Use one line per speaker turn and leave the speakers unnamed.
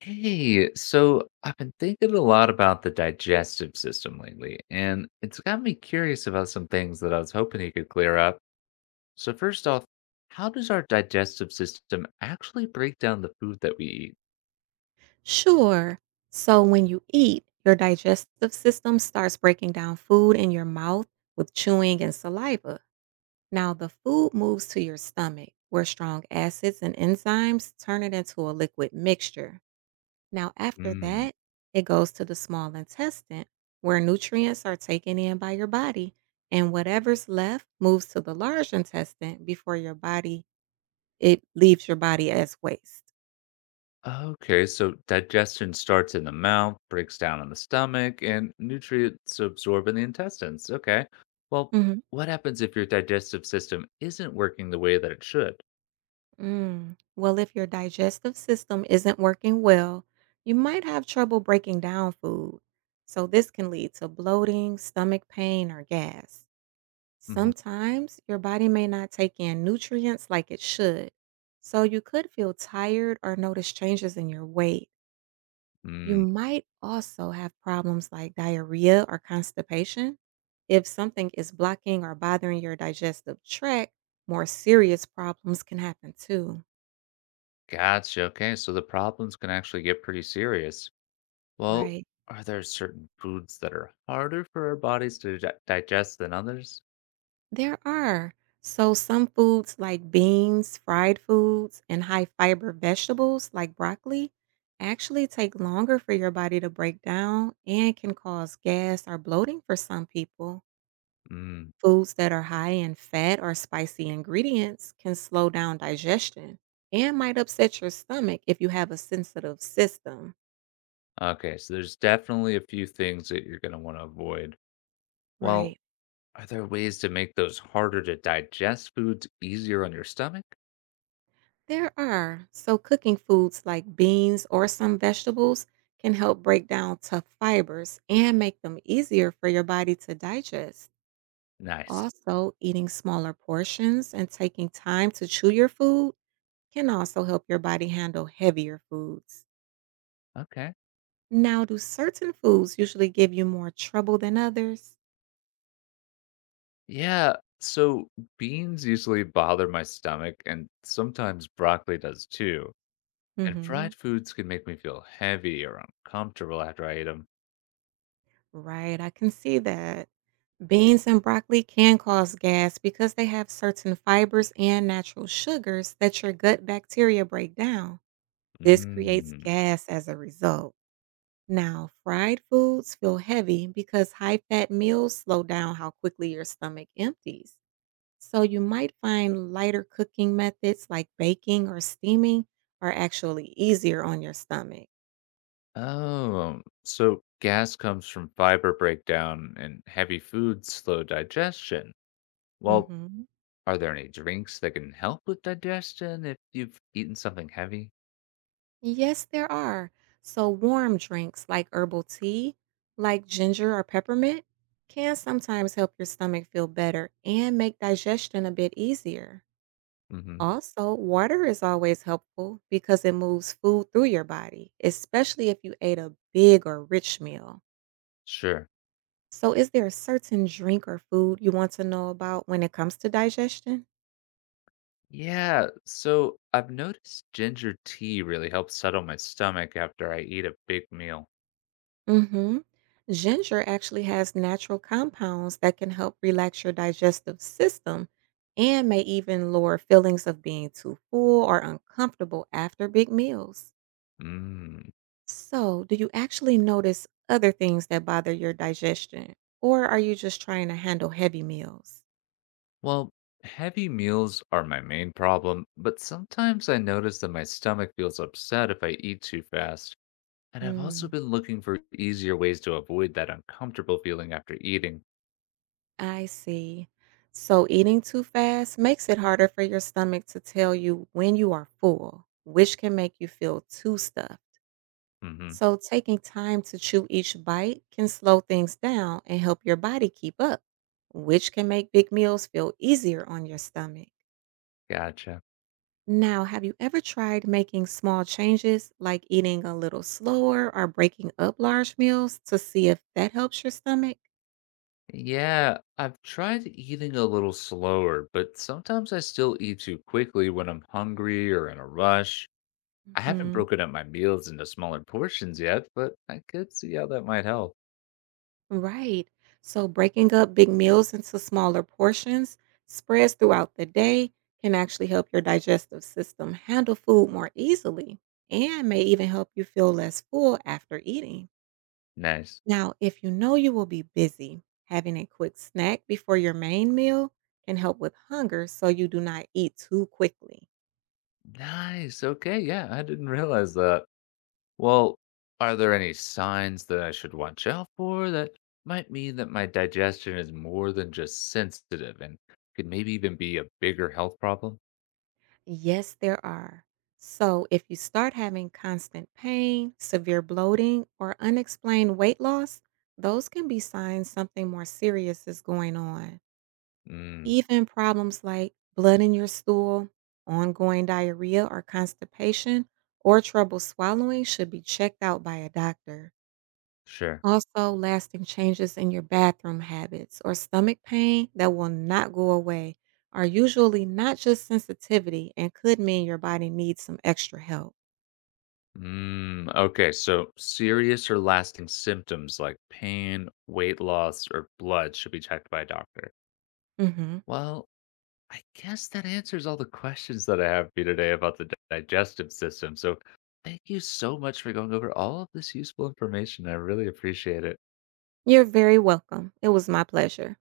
Hey, so I've been thinking a lot about the digestive system lately, and it's got me curious about some things that I was hoping you could clear up. So, first off, how does our digestive system actually break down the food that we eat?
Sure. So when you eat, your digestive system starts breaking down food in your mouth with chewing and saliva. Now, the food moves to your stomach, where strong acids and enzymes turn it into a liquid mixture. Now, after
Mm.
that, it goes to the small intestine, where nutrients are taken in by your body, and whatever's left moves to the large intestine before your body it leaves your body as waste.
Okay, so digestion starts in the mouth, breaks down in the stomach, and nutrients absorb in the intestines. Okay. Well,
Mhm.
what happens if your digestive system isn't working the way that it should?
Mm. Well, if your digestive system isn't working well, you might have trouble breaking down food. So, this can lead to bloating, stomach pain, or gas. Sometimes your body may not take in nutrients like it should. So, you could feel tired or notice changes in your weight. You
Hmm
might also have problems like diarrhea or constipation. If something is blocking or bothering your digestive tract, more serious problems can happen too,
Gotcha. Okay, so the problems can actually get pretty serious. Well,
right?
are there certain foods that are harder for our bodies to digest than others?
There are. So, some foods like beans, fried foods, and high fiber vegetables like broccoli actually take longer for your body to break down and can cause gas or bloating for some people.
Mm.
Foods that are high in fat or spicy ingredients can slow down digestion and might upset your stomach if you have a sensitive system.
Okay, so there's definitely a few things that you're going to want to avoid. Well,
Right.
are there ways to make those harder to digest foods easier on your stomach?
There are. So, cooking foods like beans or some vegetables can help break down tough fibers and make them easier for your body to digest.
Nice.
Also, eating smaller portions and taking time to chew your food can also help your body handle heavier foods.
Okay.
Now, do certain foods usually give you more trouble than others?
Yeah, so beans usually bother my stomach, and sometimes broccoli does too. And
Hmm.
fried foods can make me feel heavy or uncomfortable after I eat 'em.
Right, I can see that. Beans and broccoli can cause gas because they have certain fibers and natural sugars that your gut bacteria break down. This creates
Mm.
gas as a result. Now, fried foods feel heavy because high fat meals slow down how quickly your stomach empties. So, you might find lighter cooking methods like baking or steaming are actually easier on your stomach.
Oh, so gas comes from fiber breakdown and heavy foods slow digestion. Well,
Mhm.
are there any drinks that can help with digestion if you've eaten something heavy?
Yes, there are. So, warm drinks like herbal tea, like ginger or peppermint, can sometimes help your stomach feel better and make digestion a bit easier.
Mm-hmm.
Also, water is always helpful because it moves food through your body, especially if you ate a big or rich meal.
Sure.
So, is there a certain drink or food you want to know about when it comes to digestion?
Yeah, so I've noticed ginger tea really helps settle my stomach after I eat a big meal.
Mhm. Ginger actually has natural compounds that can help relax your digestive system and may even lower feelings of being too full or uncomfortable after big meals.
Mm.
So, do you actually notice other things that bother your digestion, or are you just trying to handle heavy meals?
Well, heavy meals are my main problem, but sometimes I notice that my stomach feels upset if I eat too fast. And I've also
Mm,
been looking for easier ways to avoid that uncomfortable feeling after eating.
I see. So, eating too fast makes it harder for your stomach to tell you when you are full, which can make you feel too stuffed.
Hmm
So, taking time to chew each bite can slow things down and help your body keep up, which can make big meals feel easier on your stomach.
Gotcha.
Now, have you ever tried making small changes like eating a little slower or breaking up large meals to see if that helps your stomach?
Yeah, I've tried eating a little slower, but sometimes I still eat too quickly when I'm hungry or in a rush. I haven't
Mhm.
broken up my meals into smaller portions yet, but I could see how that might help.
Right. So breaking up big meals into smaller portions spreads throughout the day can actually help your digestive system handle food more easily and may even help you feel less full after eating.
Nice.
Now, if you know you will be busy, having a quick snack before your main meal can help with hunger so you do not eat too quickly.
Nice. Okay. Yeah, I didn't realize that. Well, are there any signs that I should watch out for that might mean that my digestion is more than just sensitive and could maybe even be a bigger health problem?
Yes, there are. So, if you start having constant pain, severe bloating, or unexplained weight loss, those can be signs something more serious is going on.
Mm,
Even problems like blood in your stool, ongoing diarrhea or constipation, or trouble swallowing should be checked out by a doctor.
sure.
Also, lasting changes in your bathroom habits or stomach pain that will not go away are usually not just sensitivity and could mean your body needs some extra help.
Mm, okay, so serious or lasting symptoms like pain, weight loss, or blood should be checked by a doctor.
Mhm.
Well, I guess that answers all the questions that I have for you today about the digestive system. So, thank you so much for going over all of this useful information. I really appreciate it.
You're very welcome. It was my pleasure.